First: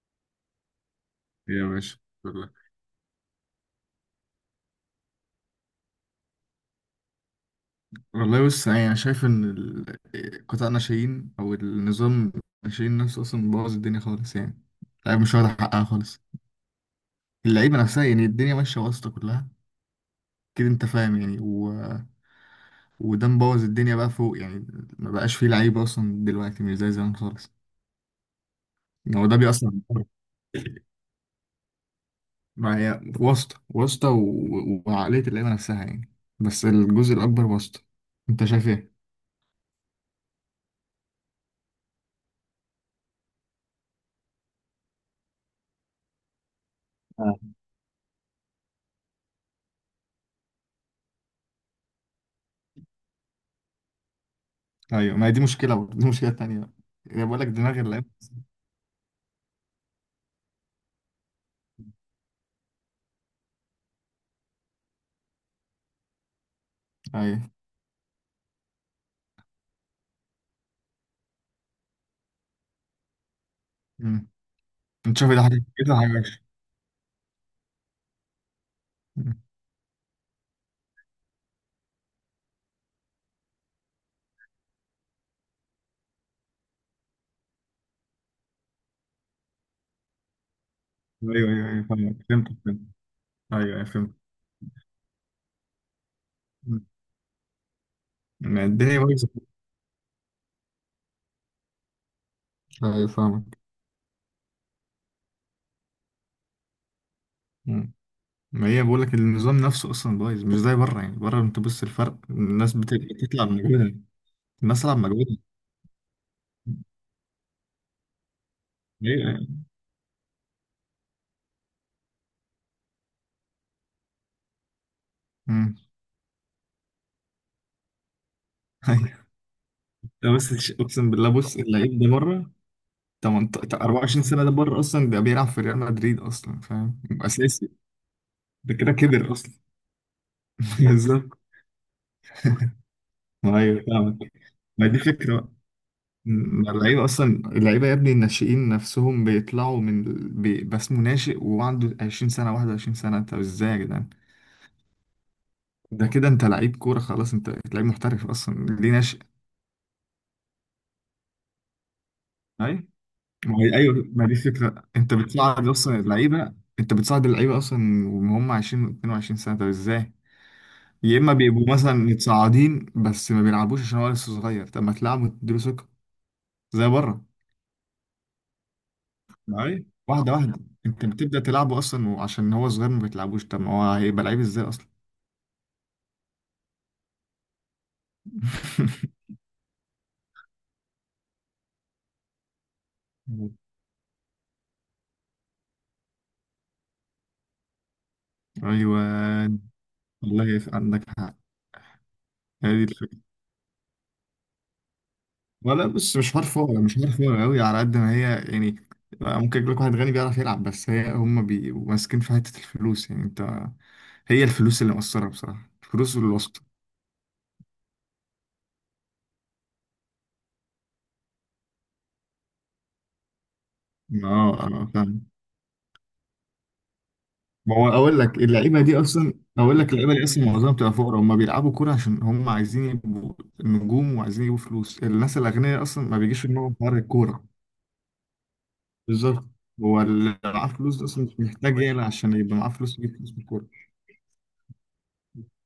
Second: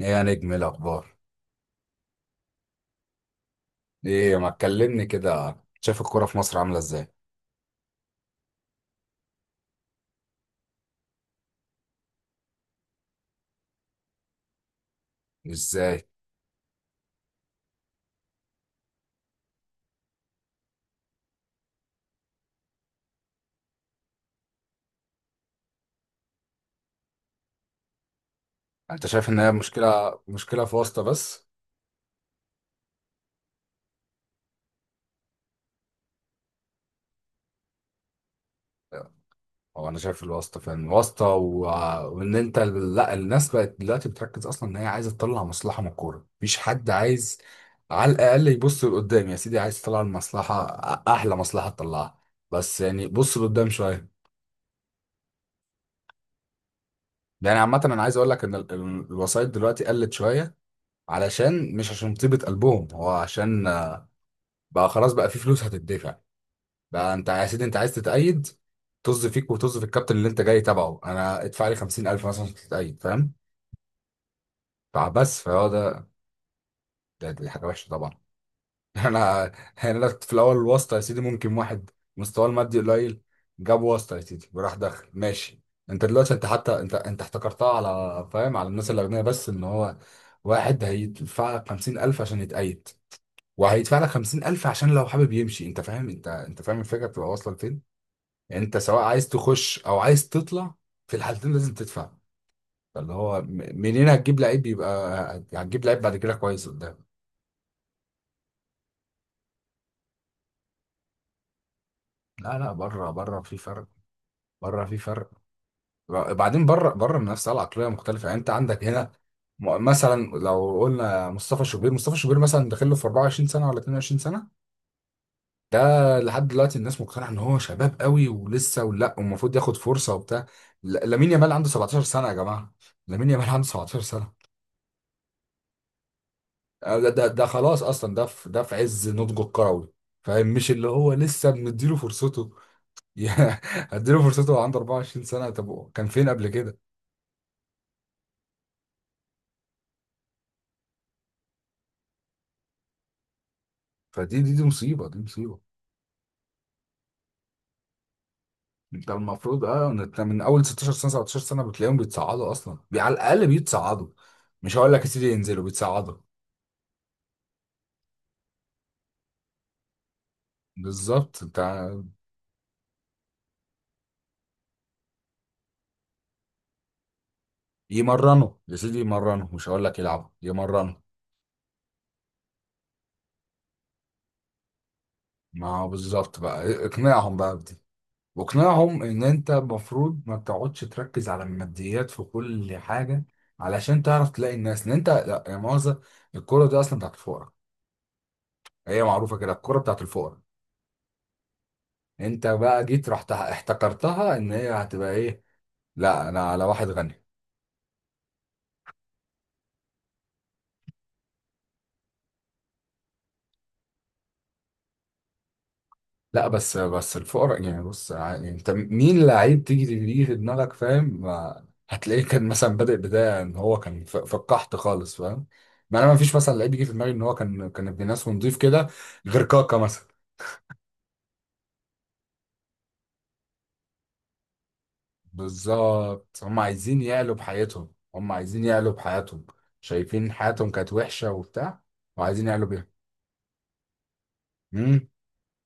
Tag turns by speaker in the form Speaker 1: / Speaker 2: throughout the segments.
Speaker 1: ايه يا نجم، إيه الاخبار؟
Speaker 2: يا باشا. والله
Speaker 1: ايه ما تكلمني كده، شايف الكوره في مصر عامله ازاي؟
Speaker 2: والله. بص، يعني انا شايف ان قطاع الناشئين او النظام الناشئين نفسه اصلا بوظ الدنيا خالص يعني. اللعيبه مش واخده حقها
Speaker 1: ازاي؟
Speaker 2: خالص. اللعيبه نفسها يعني الدنيا ماشيه واسطه كلها، كده انت فاهم يعني وده مبوظ الدنيا بقى فوق يعني. ما بقاش فيه لعيبه اصلا دلوقتي، مش زي زمان خالص.
Speaker 1: انت
Speaker 2: يعني هو
Speaker 1: شايف
Speaker 2: ده
Speaker 1: ان هي
Speaker 2: بيأثر على الكورة.
Speaker 1: مشكله في واسطه بس؟
Speaker 2: ما هي واسطه واسطه وعقليه اللعيبه نفسها يعني، بس الجزء الاكبر واسطه. انت شايف ايه؟
Speaker 1: هو انا شايف الواسطه فين واسطه و... وان انت، لا الناس بقت دلوقتي بتركز اصلا ان هي عايزه تطلع مصلحه من الكوره، مفيش حد عايز على الاقل يبص لقدام، يا سيدي عايز تطلع المصلحه، احلى مصلحه تطلعها، بس يعني بص لقدام شويه.
Speaker 2: ايوه، ما هي دي مشكله. برضه دي مشكله تانية بقى، يعني بقول لك
Speaker 1: يعني عامه
Speaker 2: دماغ
Speaker 1: انا
Speaker 2: اللعيب.
Speaker 1: عايز اقول لك ان الوسائط دلوقتي قلت شويه، علشان مش عشان طيبه قلبهم، هو عشان بقى خلاص بقى في فلوس هتدفع، بقى انت
Speaker 2: ايوه.
Speaker 1: يا سيدي انت عايز تتأيد، طز فيك وطز في الكابتن اللي انت جاي تبعه، انا ادفع لي 50,000 مثلا عشان تتأيد، فاهم؟
Speaker 2: امم. انت شايف إيه؟
Speaker 1: فبس
Speaker 2: ده حاجه
Speaker 1: فهو
Speaker 2: كده،
Speaker 1: ده.
Speaker 2: حاجه وحشه.
Speaker 1: دي حاجة وحشة طبعا.
Speaker 2: أمم.
Speaker 1: انا، يعني كنت في الاول الواسطة يا سيدي ممكن واحد مستواه المادي قليل جاب واسطة يا سيدي وراح داخل ماشي. انت دلوقتي، انت حتى، انت احتكرتها على، فاهم، على الناس الأغنياء بس، ان هو واحد
Speaker 2: ايوه
Speaker 1: هيدفع لك
Speaker 2: ايوه ايوه، فاهمك،
Speaker 1: 50,000 عشان
Speaker 2: فهمت فهمت.
Speaker 1: يتأيد،
Speaker 2: ايوه ايوه
Speaker 1: وهيدفع لك
Speaker 2: فهمت.
Speaker 1: 50,000 عشان لو حابب يمشي، انت فاهم، انت فاهم
Speaker 2: أمم.
Speaker 1: الفكرة بتبقى واصلة لفين.
Speaker 2: ما
Speaker 1: يعني انت
Speaker 2: الدنيا
Speaker 1: سواء
Speaker 2: بايظه.
Speaker 1: عايز تخش او عايز تطلع، في الحالتين لازم تدفع.
Speaker 2: ايوه
Speaker 1: فاللي هو م-
Speaker 2: فاهمك.
Speaker 1: منين هتجيب لعيب يبقى؟ هتجيب لعيب بعد كده كويس قدام؟
Speaker 2: أمم. ما هي بقول لك النظام نفسه اصلا بايظ، مش زي بره. يعني بره انت بص، الفرق،
Speaker 1: لا لا،
Speaker 2: الناس
Speaker 1: بره، بره
Speaker 2: بتطلع
Speaker 1: في فرق،
Speaker 2: بمجهودها. الناس
Speaker 1: بره في
Speaker 2: تلعب
Speaker 1: فرق،
Speaker 2: بمجهودها.
Speaker 1: بعدين بره، بره المنافسه العقليه مختلفه، يعني انت عندك هنا،
Speaker 2: ايوه ايوه.
Speaker 1: مثلا لو قلنا مصطفى شوبير، مصطفى شوبير مثلا داخل له في 24 سنه ولا 22 سنه،
Speaker 2: أمم.
Speaker 1: ده لحد دلوقتي الناس مقتنعه ان هو شباب قوي ولسه، ولا
Speaker 2: أيوة.
Speaker 1: ومفروض ياخد فرصه
Speaker 2: ده
Speaker 1: وبتاع.
Speaker 2: بس
Speaker 1: ل-
Speaker 2: اقسم بالله،
Speaker 1: لامين يامال
Speaker 2: بص
Speaker 1: عنده
Speaker 2: اللعيب ده
Speaker 1: 17 سنه يا
Speaker 2: بره
Speaker 1: جماعه، لامين يامال عنده
Speaker 2: 18
Speaker 1: 17 سنه،
Speaker 2: 24 سنه. ده بره اصلا، ده بيلعب في ريال مدريد اصلا،
Speaker 1: آه،
Speaker 2: فاهم،
Speaker 1: ده
Speaker 2: اساسي.
Speaker 1: خلاص اصلا، ده في، ده
Speaker 2: ده
Speaker 1: في
Speaker 2: كده
Speaker 1: عز
Speaker 2: كبر
Speaker 1: نضجه
Speaker 2: اصلا.
Speaker 1: الكروي، فاهم؟ مش اللي هو
Speaker 2: بالظبط.
Speaker 1: لسه مديله فرصته. يا-
Speaker 2: ايوه
Speaker 1: هديله
Speaker 2: فاهمك.
Speaker 1: فرصته وهو عنده
Speaker 2: ما دي
Speaker 1: 24
Speaker 2: فكرة بقى.
Speaker 1: سنه، طب هو كان فين قبل
Speaker 2: ما
Speaker 1: كده؟
Speaker 2: اللعيبة أصلا، اللعيبة يا ابني، الناشئين نفسهم بيطلعوا بس اسمه ناشئ وعنده 20 سنة 21 سنة. أنت إزاي يا جدعان؟
Speaker 1: فدي دي دي مصيبه، دي مصيبه.
Speaker 2: ده كده أنت لعيب كورة خلاص، أنت لعيب محترف، أصلا ليه
Speaker 1: انت
Speaker 2: ناشئ؟
Speaker 1: المفروض، اه انت من اول 16 سنه 17 سنه بتلاقيهم بيتصعدوا اصلا،
Speaker 2: أيوة.
Speaker 1: على الاقل
Speaker 2: ما هي أيوة،
Speaker 1: بيتصعدوا،
Speaker 2: ما دي
Speaker 1: مش
Speaker 2: فكرة،
Speaker 1: هقول لك يا
Speaker 2: أنت
Speaker 1: سيدي ينزلوا،
Speaker 2: بتصعد أصلا
Speaker 1: بيتصعدوا.
Speaker 2: اللعيبة. أنت بتصعد اللعيبة أصلا وهم 20 22 سنة، طب إزاي؟ يا إما
Speaker 1: بالظبط انت،
Speaker 2: بيبقوا مثلا متصاعدين بس ما بيلعبوش عشان هو لسه صغير. طب ما تلعبوا، تديله ثقة زي بره.
Speaker 1: يمرنوا يا سيدي، يمرنوا، مش هقول
Speaker 2: معايا
Speaker 1: لك يلعبوا،
Speaker 2: واحدة واحدة.
Speaker 1: يمرنوا.
Speaker 2: انت بتبدأ تلعبه اصلا وعشان هو صغير ما بتلعبوش، طب ما هو هيبقى لعيب ازاي اصلا؟
Speaker 1: ما هو بالظبط، بقى اقنعهم بقى بدي، واقنعهم ان انت المفروض ما بتقعدش تركز على الماديات في كل حاجه، علشان تعرف تلاقي الناس، ان انت لا يا مؤاخذه الكوره دي اصلا بتاعت الفقراء،
Speaker 2: ايوه.
Speaker 1: هي معروفه كده الكوره بتاعت الفقراء.
Speaker 2: والله، عندك حق.
Speaker 1: انت بقى
Speaker 2: هذه
Speaker 1: جيت
Speaker 2: الفكرة.
Speaker 1: رحت احتكرتها ان هي هتبقى ايه؟
Speaker 2: ولا بص،
Speaker 1: لا
Speaker 2: مش
Speaker 1: انا
Speaker 2: حوار
Speaker 1: على
Speaker 2: فاضي،
Speaker 1: واحد
Speaker 2: مش حوار
Speaker 1: غني.
Speaker 2: فاضي قوي على قد ما هي يعني. ممكن يجيب لك واحد غني بيعرف يلعب، بس هي هم بيبقوا ماسكين في حتة الفلوس. يعني انت، هي الفلوس اللي مقصرة بصراحة، الفلوس
Speaker 1: لا
Speaker 2: والواسطة.
Speaker 1: بس الفقراء، يعني بص، يعني انت مين لعيب تيجي في دماغك، فاهم؟ هتلاقيه كان مثلا بادئ بدايه ان هو كان في، في
Speaker 2: اه
Speaker 1: القحط
Speaker 2: اه.
Speaker 1: خالص، فاهم؟ ما انا، ما فيش مثلا لعيب يجي في دماغي ان هو كان
Speaker 2: ما
Speaker 1: كان
Speaker 2: هو
Speaker 1: ابن
Speaker 2: اقول
Speaker 1: ناس
Speaker 2: لك،
Speaker 1: ونضيف كده، غير كاكا مثلا.
Speaker 2: اللعيبه دي اصلا معظمها بتبقى فقراء. هم بيلعبوا كوره عشان هم عايزين يبقوا نجوم، وعايزين يجيبوا فلوس. الناس الاغنياء اصلا ما
Speaker 1: بالظبط،
Speaker 2: بيجيش في
Speaker 1: هم
Speaker 2: دماغهم حوار
Speaker 1: عايزين يعلوا
Speaker 2: الكوره.
Speaker 1: بحياتهم، هم عايزين يعلوا
Speaker 2: بالظبط.
Speaker 1: بحياتهم،
Speaker 2: هو
Speaker 1: شايفين
Speaker 2: اللي معاه
Speaker 1: حياتهم كانت
Speaker 2: فلوس ده اصلا
Speaker 1: وحشة
Speaker 2: مش محتاج
Speaker 1: وبتاع،
Speaker 2: يقلق عشان
Speaker 1: وعايزين
Speaker 2: يبقى
Speaker 1: يعلوا
Speaker 2: معاه
Speaker 1: بيها.
Speaker 2: فلوس، يجيب فلوس من الكوره.
Speaker 1: امم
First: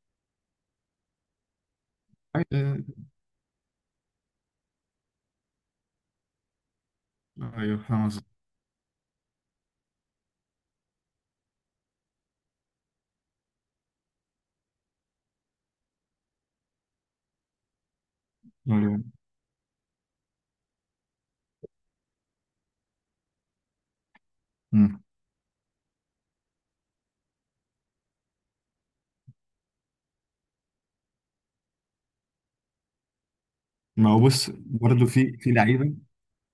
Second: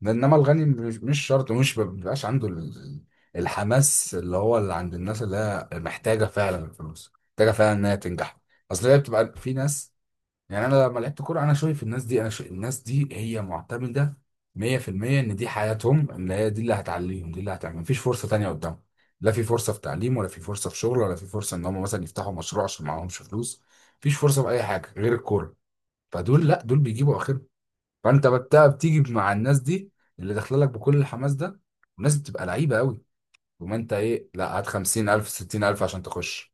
Speaker 1: انما الغني مش شرط، ومش ما بيبقاش عنده
Speaker 2: ايوه.
Speaker 1: الحماس اللي هو اللي عند الناس، اللي هي محتاجة فعلا الفلوس، محتاجة فعلا
Speaker 2: أيوة،
Speaker 1: انها
Speaker 2: فاهم قصدك.
Speaker 1: تنجح، اصل هي بتبقى في ناس. يعني انا لما لعبت كوره، انا شايف الناس دي، انا شايف الناس دي هي معتمده 100% ان دي حياتهم، اللي هي دي اللي هتعليهم، دي اللي هتعمل، مفيش فرصه تانية قدامهم،
Speaker 2: أيوة.
Speaker 1: لا في فرصه في تعليم، ولا في فرصه في شغل، ولا في فرصه ان هم مثلا يفتحوا مشروع عشان معاهمش فلوس، مفيش فرصه في اي حاجه
Speaker 2: أمم.
Speaker 1: غير الكوره. فدول، لا دول بيجيبوا اخرهم، فانت بتيجي مع الناس دي اللي داخله لك بكل الحماس ده، والناس بتبقى لعيبه قوي، وما انت
Speaker 2: ما هو
Speaker 1: ايه،
Speaker 2: بص،
Speaker 1: لا هات
Speaker 2: برضه
Speaker 1: 50,000،
Speaker 2: في
Speaker 1: 60,000
Speaker 2: لعيبه.
Speaker 1: عشان تخش.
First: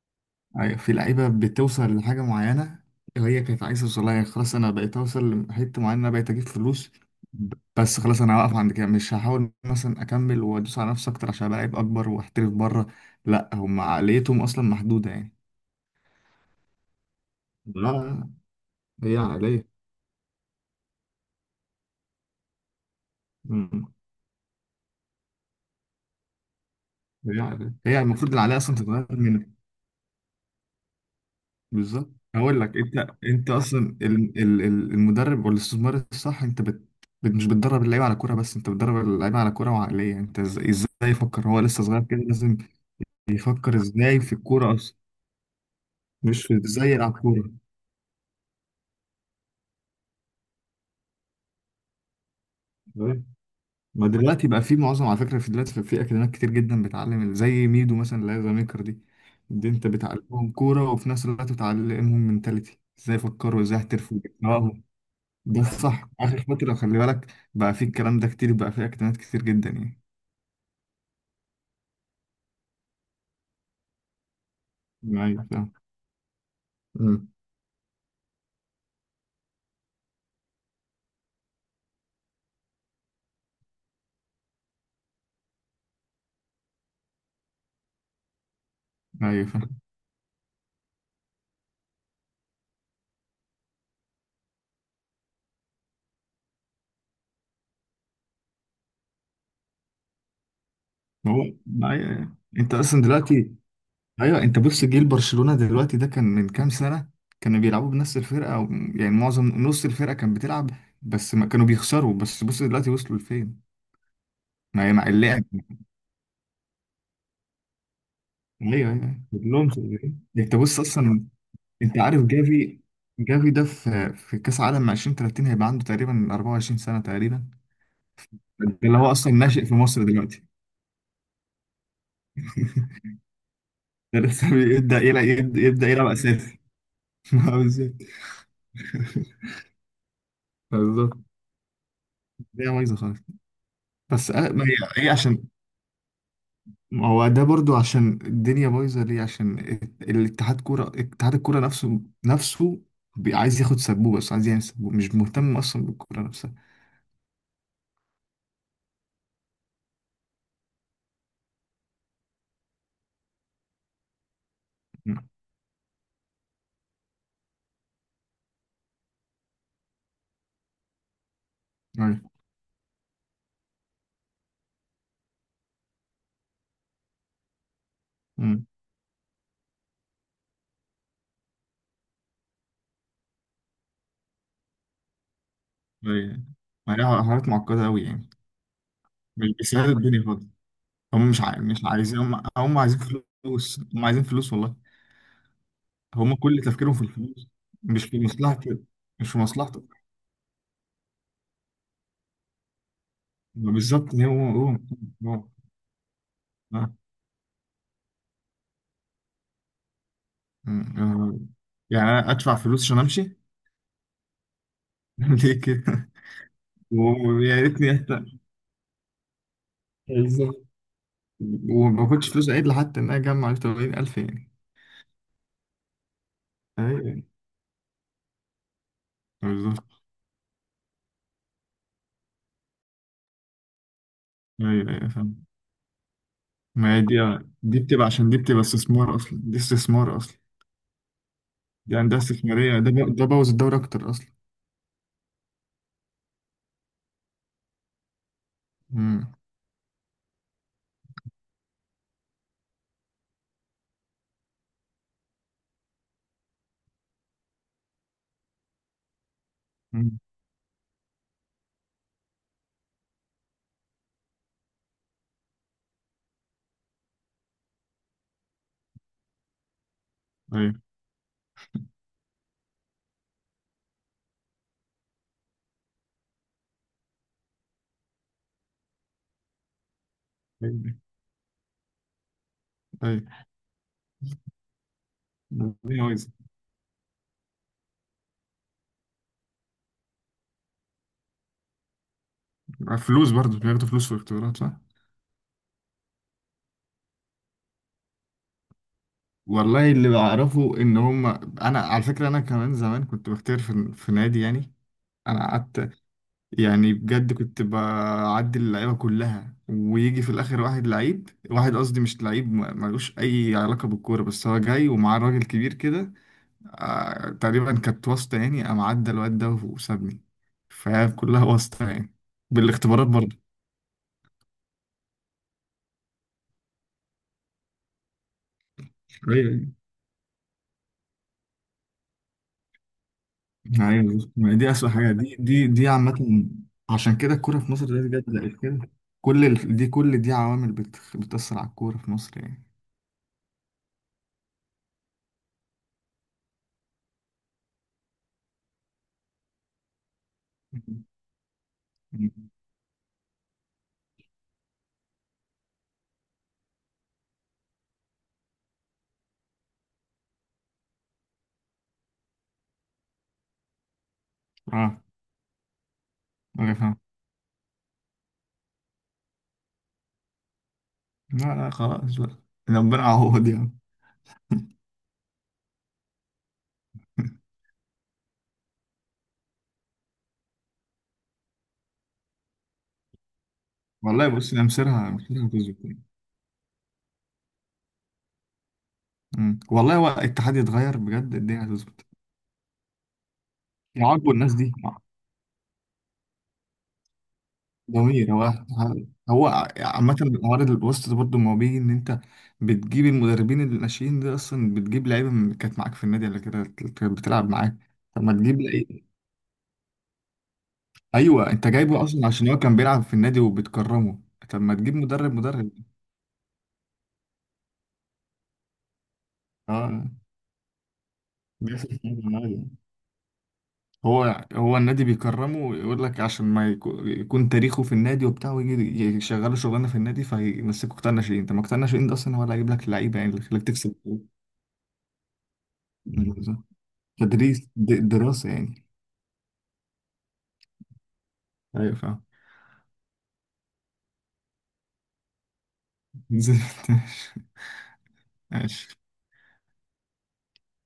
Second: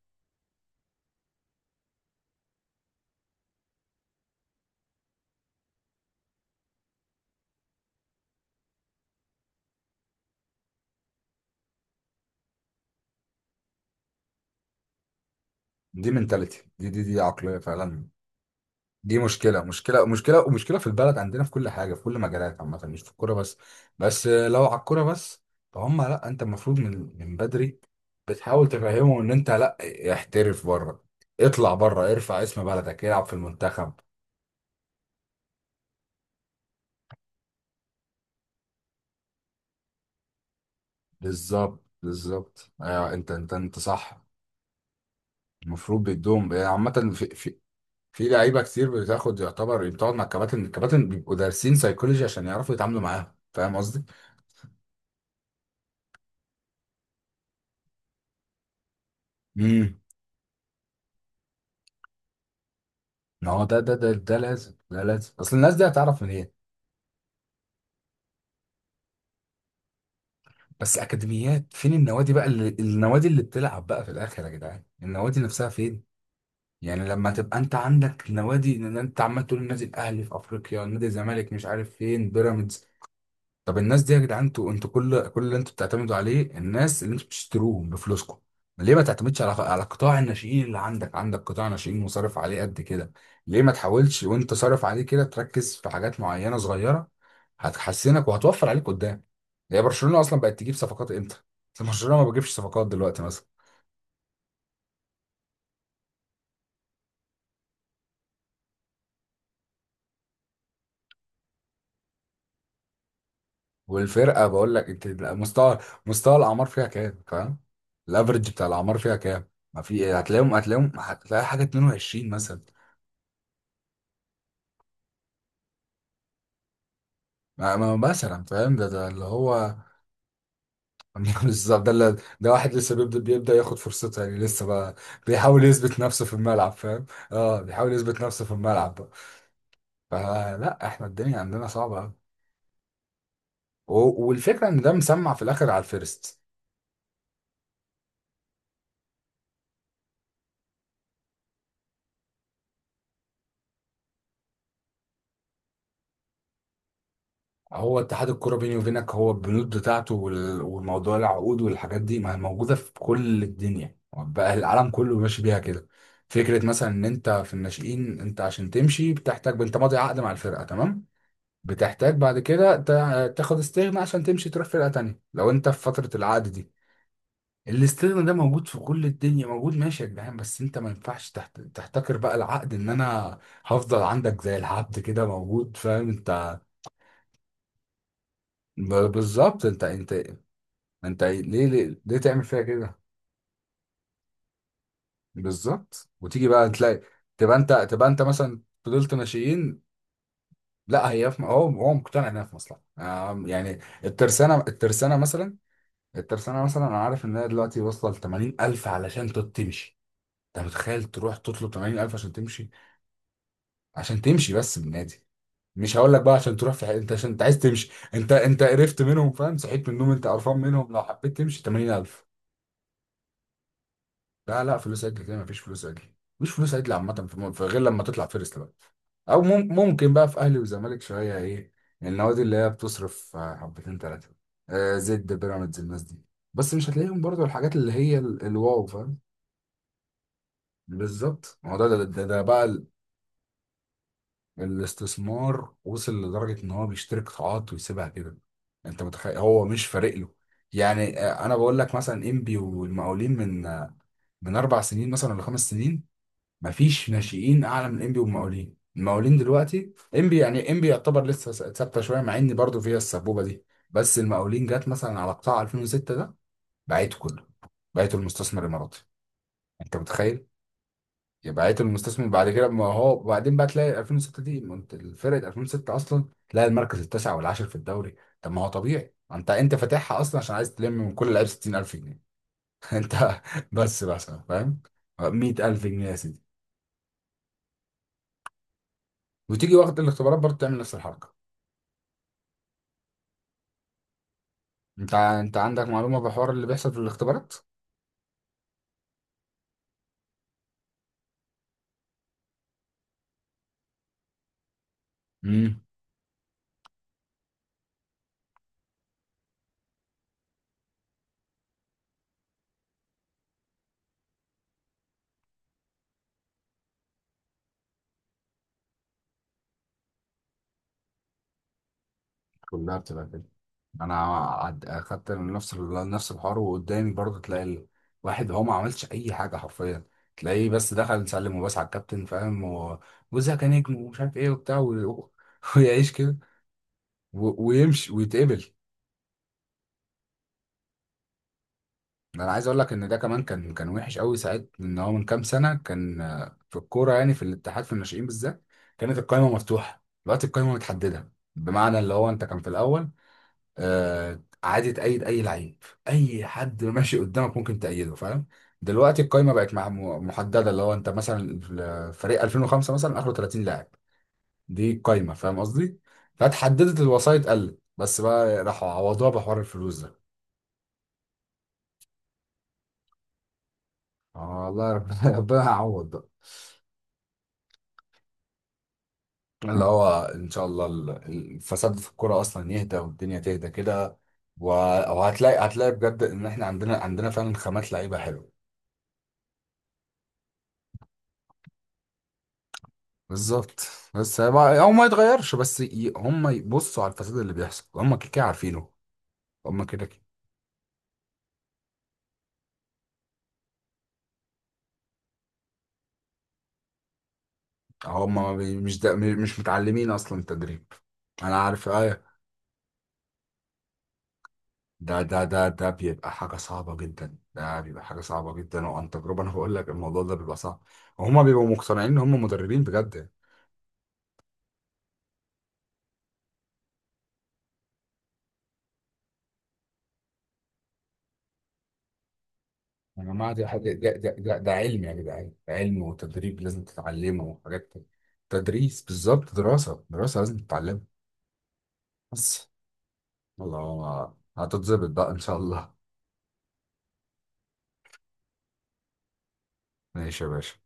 Speaker 2: أيوة، في لعيبة بتوصل لحاجة معينة وهي كانت عايزة توصلها. يعني خلاص أنا بقيت أوصل لحتة معينة، أنا بقيت أجيب فلوس. بس خلاص، أنا هوقف عند كده، مش هحاول مثلا أكمل وأدوس على نفسي أكتر عشان أبقى لعيب أكبر وأحترف بره. لأ، هم عقليتهم أصلا محدودة يعني.
Speaker 1: دي منتاليتي، دي عقليه
Speaker 2: لا
Speaker 1: فعلا،
Speaker 2: لا، هي
Speaker 1: دي مشكلة
Speaker 2: عقلية.
Speaker 1: مشكلة مشكلة ومشكلة في البلد عندنا، في كل حاجة، في كل مجالات عامة، مش في الكورة بس،
Speaker 2: مم.
Speaker 1: بس لو على الكورة بس، فهم لا انت المفروض من
Speaker 2: هي عقلية،
Speaker 1: بدري
Speaker 2: هي المفروض العقلية
Speaker 1: بتحاول
Speaker 2: أصلا تتغير.
Speaker 1: تفهمهم ان انت لا، احترف بره، اطلع بره،
Speaker 2: بالظبط.
Speaker 1: ارفع
Speaker 2: هقول
Speaker 1: اسم
Speaker 2: لك،
Speaker 1: بلدك،
Speaker 2: انت
Speaker 1: العب في
Speaker 2: انت
Speaker 1: المنتخب.
Speaker 2: اصلا المدرب والاستثمار الصح. انت مش بتدرب اللعيبه على كوره بس، انت بتدرب اللعيبه على كوره وعقليه. انت ازاي يفكر هو
Speaker 1: بالظبط
Speaker 2: لسه صغير كده؟ لازم
Speaker 1: بالظبط، ايوه انت، انت
Speaker 2: يفكر
Speaker 1: انت
Speaker 2: ازاي
Speaker 1: صح.
Speaker 2: في الكوره اصلا،
Speaker 1: المفروض
Speaker 2: مش
Speaker 1: بيدوم،
Speaker 2: في
Speaker 1: يعني
Speaker 2: ازاي
Speaker 1: عامة
Speaker 2: يلعب
Speaker 1: في
Speaker 2: كوره.
Speaker 1: في لعيبة كتير بتاخد يعتبر، بتقعد مع الكباتن، الكباتن بيبقوا دارسين سيكولوجي عشان يعرفوا يتعاملوا
Speaker 2: فاهم؟
Speaker 1: معاها، فاهم قصدي؟
Speaker 2: ما دلوقتي بقى في معظم، على فكره، في دلوقتي في اكاديميات كتير جدا بتعلم، زي ميدو مثلا اللي هي زميكر دي. دي انت
Speaker 1: امم
Speaker 2: بتعلمهم كوره وفي نفس الوقت بتعلمهم منتاليتي، ازاي
Speaker 1: ما
Speaker 2: يفكروا،
Speaker 1: هو
Speaker 2: ازاي
Speaker 1: ده، ده ده
Speaker 2: يحترفوا.
Speaker 1: ده لازم، ده لازم، اصل
Speaker 2: دي
Speaker 1: الناس دي
Speaker 2: صح.
Speaker 1: هتعرف
Speaker 2: آخر
Speaker 1: منين؟
Speaker 2: فترة خلي بالك بقى في الكلام ده كتير، بقى في أكتئاب كتير جدا يعني.
Speaker 1: بس اكاديميات، فين النوادي بقى اللي، النوادي اللي بتلعب بقى في الاخر يا جدعان، النوادي
Speaker 2: أيوة
Speaker 1: نفسها
Speaker 2: فاهم.
Speaker 1: فين؟ يعني
Speaker 2: امم.
Speaker 1: لما تبقى انت عندك نوادي، ان انت عمال تقول النادي الاهلي في افريقيا، نادي الزمالك مش عارف فين، بيراميدز، طب الناس دي يا جدعان، انتوا، انتوا كل اللي انتوا بتعتمدوا عليه الناس اللي انتوا بتشتروهم بفلوسكم، ليه ما تعتمدش
Speaker 2: أيوة
Speaker 1: على
Speaker 2: فاهم.
Speaker 1: على قطاع الناشئين اللي عندك؟ عندك قطاع ناشئين وصرف عليه قد كده، ليه ما تحاولش وانت صارف عليه كده تركز في حاجات معينة صغيرة، هتحسنك وهتوفر عليك قدام. هي برشلونة اصلا بقت تجيب صفقات
Speaker 2: ما
Speaker 1: امتى؟
Speaker 2: هو ما
Speaker 1: برشلونة ما
Speaker 2: أيوة.
Speaker 1: بتجيبش
Speaker 2: أنت
Speaker 1: صفقات
Speaker 2: أصلا
Speaker 1: دلوقتي مثلا،
Speaker 2: دلوقتي. أيوة، أنت بص، جيل برشلونة دلوقتي ده كان من كام سنة. كانوا بيلعبوا بنفس الفرقة، أو يعني معظم نص الفرقة كانت بتلعب، بس ما كانوا بيخسروا. بس بص دلوقتي وصلوا لفين.
Speaker 1: والفرقة بقول
Speaker 2: ما
Speaker 1: لك،
Speaker 2: هي
Speaker 1: انت
Speaker 2: مع اللعب.
Speaker 1: مستوى، مستوى الاعمار فيها كام، فاهم؟ الافرج بتاع
Speaker 2: أيوة
Speaker 1: الاعمار فيها
Speaker 2: أيوة،
Speaker 1: كام؟
Speaker 2: كلهم
Speaker 1: ما في
Speaker 2: صغيرين،
Speaker 1: هتلاقيهم،
Speaker 2: أنت بص
Speaker 1: هتلاقيهم،
Speaker 2: أصلا.
Speaker 1: هتلاقي حاجة
Speaker 2: أنت عارف
Speaker 1: 22 مثلا،
Speaker 2: جافي. جافي ده في كأس عالم 2030 هيبقى عنده تقريبا 24 سنة تقريبا.
Speaker 1: ما مثلا، فاهم؟
Speaker 2: ده
Speaker 1: ده
Speaker 2: اللي
Speaker 1: ده
Speaker 2: هو
Speaker 1: اللي
Speaker 2: اصلا ناشئ
Speaker 1: هو.
Speaker 2: في مصر دلوقتي.
Speaker 1: بالظبط، ده اللي، ده واحد لسه بيبدأ، بيبدأ ياخد
Speaker 2: ده
Speaker 1: فرصته، يعني
Speaker 2: لسه
Speaker 1: لسه بقى
Speaker 2: بيبدا يلعب يبدا
Speaker 1: بيحاول
Speaker 2: يبدأ
Speaker 1: يثبت
Speaker 2: يلعب
Speaker 1: نفسه في
Speaker 2: اساسي.
Speaker 1: الملعب، فاهم؟
Speaker 2: ما هو
Speaker 1: اه بيحاول
Speaker 2: بالظبط
Speaker 1: يثبت نفسه في الملعب بقى. فلا احنا
Speaker 2: بالظبط.
Speaker 1: الدنيا عندنا صعبة أوي،
Speaker 2: الدنيا بايظه خالص.
Speaker 1: و-
Speaker 2: بس ما
Speaker 1: والفكرة ان ده
Speaker 2: هي
Speaker 1: مسمع في
Speaker 2: عشان،
Speaker 1: الاخر على الفيرست.
Speaker 2: ما هو ده برضو عشان الدنيا بايظه ليه، عشان الات- الاتحاد كوره اتحاد الكوره نفسه عايز ياخد سبوبه، بس عايز يعمل سبوبه، مش مهتم اصلا بالكوره نفسها.
Speaker 1: هو اتحاد الكرة بيني وبينك، هو البنود بتاعته والموضوع، العقود والحاجات دي ما هي موجودة في كل الدنيا بقى، العالم
Speaker 2: م.
Speaker 1: كله ماشي بيها كده. فكرة مثلا ان انت في الناشئين، انت عشان تمشي بتحتاج، انت ماضي عقد مع الفرقة، تمام، بتحتاج
Speaker 2: ايوه.
Speaker 1: بعد كده تاخد استغنى عشان تمشي، تروح فرقة تانية لو انت في فترة العقد دي. الاستغنى ده
Speaker 2: م.
Speaker 1: موجود في كل الدنيا، موجود، ماشي يا جدعان، بس انت ما ينفعش تحتكر بقى العقد، ان انا هفضل عندك زي العبد كده موجود، فاهم
Speaker 2: ايوه.
Speaker 1: انت؟
Speaker 2: ما هي حاجات معقده قوي يعني،
Speaker 1: ب-
Speaker 2: مش
Speaker 1: بالظبط انت،
Speaker 2: بيساعد
Speaker 1: انت
Speaker 2: الدنيا خالص.
Speaker 1: انت
Speaker 2: هم
Speaker 1: ليه،
Speaker 2: مش
Speaker 1: ليه
Speaker 2: عايزين، هم
Speaker 1: تعمل فيها
Speaker 2: هم عايزين
Speaker 1: كده؟
Speaker 2: فلوس. هم عايزين فلوس والله.
Speaker 1: بالظبط،
Speaker 2: هم
Speaker 1: وتيجي
Speaker 2: كل
Speaker 1: بقى
Speaker 2: تفكيرهم
Speaker 1: تلاقي،
Speaker 2: في الفلوس.
Speaker 1: تبقى انت،
Speaker 2: مش
Speaker 1: تبقى
Speaker 2: في
Speaker 1: انت مثلا
Speaker 2: مصلحتك،
Speaker 1: فضلت
Speaker 2: مش في
Speaker 1: ماشيين،
Speaker 2: مصلحتك.
Speaker 1: لا هي في هو هو مقتنع انها في مصلحة، يعني
Speaker 2: بالظبط. هو
Speaker 1: الترسانة،
Speaker 2: هو
Speaker 1: الترسانة
Speaker 2: هو
Speaker 1: مثلا، الترسانة مثلا
Speaker 2: آه.
Speaker 1: أنا عارف إن هي دلوقتي واصلة لتمانين ألف علشان تمشي، أنت متخيل تروح
Speaker 2: آه.
Speaker 1: تطلب تمانين
Speaker 2: يعني
Speaker 1: ألف
Speaker 2: أنا
Speaker 1: عشان
Speaker 2: ادفع
Speaker 1: تمشي،
Speaker 2: فلوس عشان امشي.
Speaker 1: عشان تمشي بس من النادي؟
Speaker 2: ليه
Speaker 1: مش
Speaker 2: كده؟
Speaker 1: هقول لك بقى عشان تروح في أنت عشان أنت عايز
Speaker 2: ويا
Speaker 1: تمشي،
Speaker 2: ريتني
Speaker 1: أنت
Speaker 2: أت-
Speaker 1: أنت قرفت منهم، فاهم؟ صحيت من النوم أنت قرفان
Speaker 2: بالظبط.
Speaker 1: منهم، لو حبيت تمشي تمانين
Speaker 2: وما
Speaker 1: ألف.
Speaker 2: باخدش فلوس عدل، حتى ان انا اجمع 80,000 يعني.
Speaker 1: لا لا، فلوس عدل كده مفيش فلوس عدل، مفيش فلوس عدل
Speaker 2: ايوه.
Speaker 1: عامة، في في غير لما تطلع فيرست بقى، أو
Speaker 2: بالظبط.
Speaker 1: ممكن بقى في أهلي وزمالك شوية إيه، النوادي اللي هي بتصرف حبتين تلاتة،
Speaker 2: ايوه
Speaker 1: آه
Speaker 2: ايوه
Speaker 1: زد
Speaker 2: فاهم.
Speaker 1: بيراميدز الناس دي، بس مش
Speaker 2: ما هي دي
Speaker 1: هتلاقيهم برضو الحاجات
Speaker 2: دي
Speaker 1: اللي
Speaker 2: بتبقى،
Speaker 1: هي
Speaker 2: عشان دي بتبقى
Speaker 1: الواو،
Speaker 2: استثمار
Speaker 1: فاهم؟
Speaker 2: اصلا، دي استثمار اصلا.
Speaker 1: بالظبط، ما هو ده،
Speaker 2: دي
Speaker 1: ده,
Speaker 2: عندها
Speaker 1: ده, ده بقى
Speaker 2: استثماريه. ده بوظ الدوري اكتر اصلا.
Speaker 1: الاستثمار وصل لدرجة ان هو بيشتري قطاعات ويسيبها كده، انت
Speaker 2: امم.
Speaker 1: متخيل، هو مش فارق له. يعني انا بقول لك مثلا انبي والمقاولين، من من اربع سنين مثلا ولا خمس سنين، مفيش ناشئين اعلى من انبي والمقاولين، المقاولين دلوقتي،
Speaker 2: أمم.
Speaker 1: انبي، يعني انبي يعتبر لسه ثابته شويه، مع ان برضه فيها السبوبه دي. بس المقاولين جت مثلا على قطاع 2006 ده، بعته كله، بعته المستثمر الاماراتي، انت متخيل
Speaker 2: ايوه
Speaker 1: يبعته المستثمر بعد كده؟ ما هو، وبعدين بقى تلاقي 2006 دي، ما انت فرقه 2006 اصلا تلاقي المركز التاسع والعاشر في الدوري، طب ما هو طبيعي، انت فاتحها اصلا عشان عايز تلم من كل لعيب 60,000 جنيه. انت،
Speaker 2: ايوه
Speaker 1: بس فاهم، 100,000 جنيه
Speaker 2: ايوه.
Speaker 1: يا سيدي، وتيجي وقت الاختبارات برضه تعمل نفس الحركه.
Speaker 2: فلوس، برضه بياخدوا فلوس في الاختبارات، صح؟
Speaker 1: انت عندك معلومه بحوار اللي بيحصل في الاختبارات؟
Speaker 2: والله اللي بعرفه ان هم، انا على فكره انا كمان زمان كنت بختار في نادي يعني. انا
Speaker 1: امم،
Speaker 2: قعدت، يعني بجد كنت بعدي اللعيبه كلها، ويجي في الاخر واحد لعيب. واحد قصدي مش لعيب، ملوش اي علاقه بالكوره، بس هو جاي ومعاه راجل كبير كده. آه، تقريبا كانت واسطه يعني. قام عدى الواد ده وسابني. فكلها واسطه يعني،
Speaker 1: كلها
Speaker 2: بالاختبارات
Speaker 1: بتبقى
Speaker 2: برضه.
Speaker 1: كده. انا اخدت نفس نفس الحوار، وقدامي برضه تلاقي الواحد هو ما عملش اي حاجه
Speaker 2: أيوة.
Speaker 1: حرفيا، تلاقيه بس دخل سلم وبس على الكابتن، فاهم؟ وزها كان نجم ومش
Speaker 2: ايوه،
Speaker 1: عارف ايه
Speaker 2: ما هي دي
Speaker 1: وبتاع
Speaker 2: اسوء حاجه. دي دي دي
Speaker 1: ويعيش كده
Speaker 2: عامه، عشان كده الكوره في مصر دلوقتي
Speaker 1: ويمشي
Speaker 2: بجد بقت
Speaker 1: ويتقبل.
Speaker 2: كده. دي كل دي عوامل بتأثر على الكوره في مصر
Speaker 1: انا
Speaker 2: يعني.
Speaker 1: عايز اقول لك ان ده كمان كان وحش قوي ساعات، ان هو من كام سنه كان في الكوره، يعني في الاتحاد في الناشئين بالذات كانت القايمه مفتوحه، دلوقتي القايمه متحدده، بمعنى اللي هو انت كان في الاول عادي تأيد أي لعيب، أي حد ماشي قدامك ممكن تأيده، فاهم؟ دلوقتي القايمة بقت محددة، اللي هو أنت مثلا فريق 2005 مثلا آخره 30 لاعب، دي
Speaker 2: اه.
Speaker 1: القايمة، فاهم قصدي؟
Speaker 2: أوكي، فاهم.
Speaker 1: فاتحددت الوسائط قلت، بس بقى راحوا عوضوها بحوار الفلوس ده.
Speaker 2: لا لا خلاص بقى، ربنا يعوض يعني.
Speaker 1: آه والله، ربنا ربنا هيعوض بقى، اللي هو إن شاء الله الفساد في الكورة أصلا يهدى والدنيا تهدى كده.
Speaker 2: والله بص، انا
Speaker 1: و-
Speaker 2: مصيرها
Speaker 1: وهتلاقي،
Speaker 2: هتظبط
Speaker 1: هتلاقي
Speaker 2: يعني.
Speaker 1: بجد إن إحنا عندنا، عندنا فعلا خامات لعيبة حلوة،
Speaker 2: أمم. والله هو الاتحاد يتغير بجد، الدنيا هتظبط،
Speaker 1: بالظبط.
Speaker 2: يعاقبوا الناس دي.
Speaker 1: هو ما يتغيرش، بس هم يبصوا على الفساد اللي بيحصل، هم كده
Speaker 2: جميل. هو
Speaker 1: كده عارفينه،
Speaker 2: هو
Speaker 1: هم كده
Speaker 2: عامة،
Speaker 1: كده.
Speaker 2: عوارض البوست ده برضه، ما هو بيجي ان انت بتجيب المدربين. الناشئين دي اصلا بتجيب لعيبه كانت معاك في النادي قبل كده، كانت بتلعب معاك. طب ما
Speaker 1: هم ما
Speaker 2: تجيب
Speaker 1: بي- مش
Speaker 2: لعيبه.
Speaker 1: ده، مش متعلمين اصلا التدريب،
Speaker 2: ايوه،
Speaker 1: انا
Speaker 2: انت
Speaker 1: عارف
Speaker 2: جايبه
Speaker 1: ايه،
Speaker 2: اصلا عشان هو كان بيلعب في النادي وبتكرمه. طب ما تجيب
Speaker 1: ده
Speaker 2: مدرب
Speaker 1: ده ده
Speaker 2: مدرب.
Speaker 1: ده بيبقى حاجه صعبه جدا، ده بيبقى حاجه صعبه جدا، وعن تجربه انا بقول لك
Speaker 2: اه،
Speaker 1: الموضوع ده بيبقى صعب، وهم بيبقوا
Speaker 2: بيحصل في
Speaker 1: مقتنعين ان هم
Speaker 2: النادي عادي.
Speaker 1: مدربين بجد.
Speaker 2: هو النادي بيكرمه، ويقول لك عشان ما يكون تاريخه في النادي وبتاع، ويجي يشغله شغلانه في النادي، فيمسكه قطاع ناشئين. انت ما قطاع ناشئين ده اصلا هو اللي هيجيب لك اللعيبه
Speaker 1: يا
Speaker 2: يعني، اللي
Speaker 1: جماعه
Speaker 2: يخليك
Speaker 1: دي حاجه، ده ده علم يا جدعان، ده علم
Speaker 2: تكسب.
Speaker 1: وتدريب لازم تتعلمه
Speaker 2: تدريس،
Speaker 1: وحاجات كده.
Speaker 2: دراسة يعني.
Speaker 1: تدريس، بالظبط، دراسه، دراسه لازم تتعلمها،
Speaker 2: أيوة فاهم.
Speaker 1: بس الله هتتظبط بقى ان شاء الله.
Speaker 2: نزلت. ماشي.
Speaker 1: ماشي يا باشا.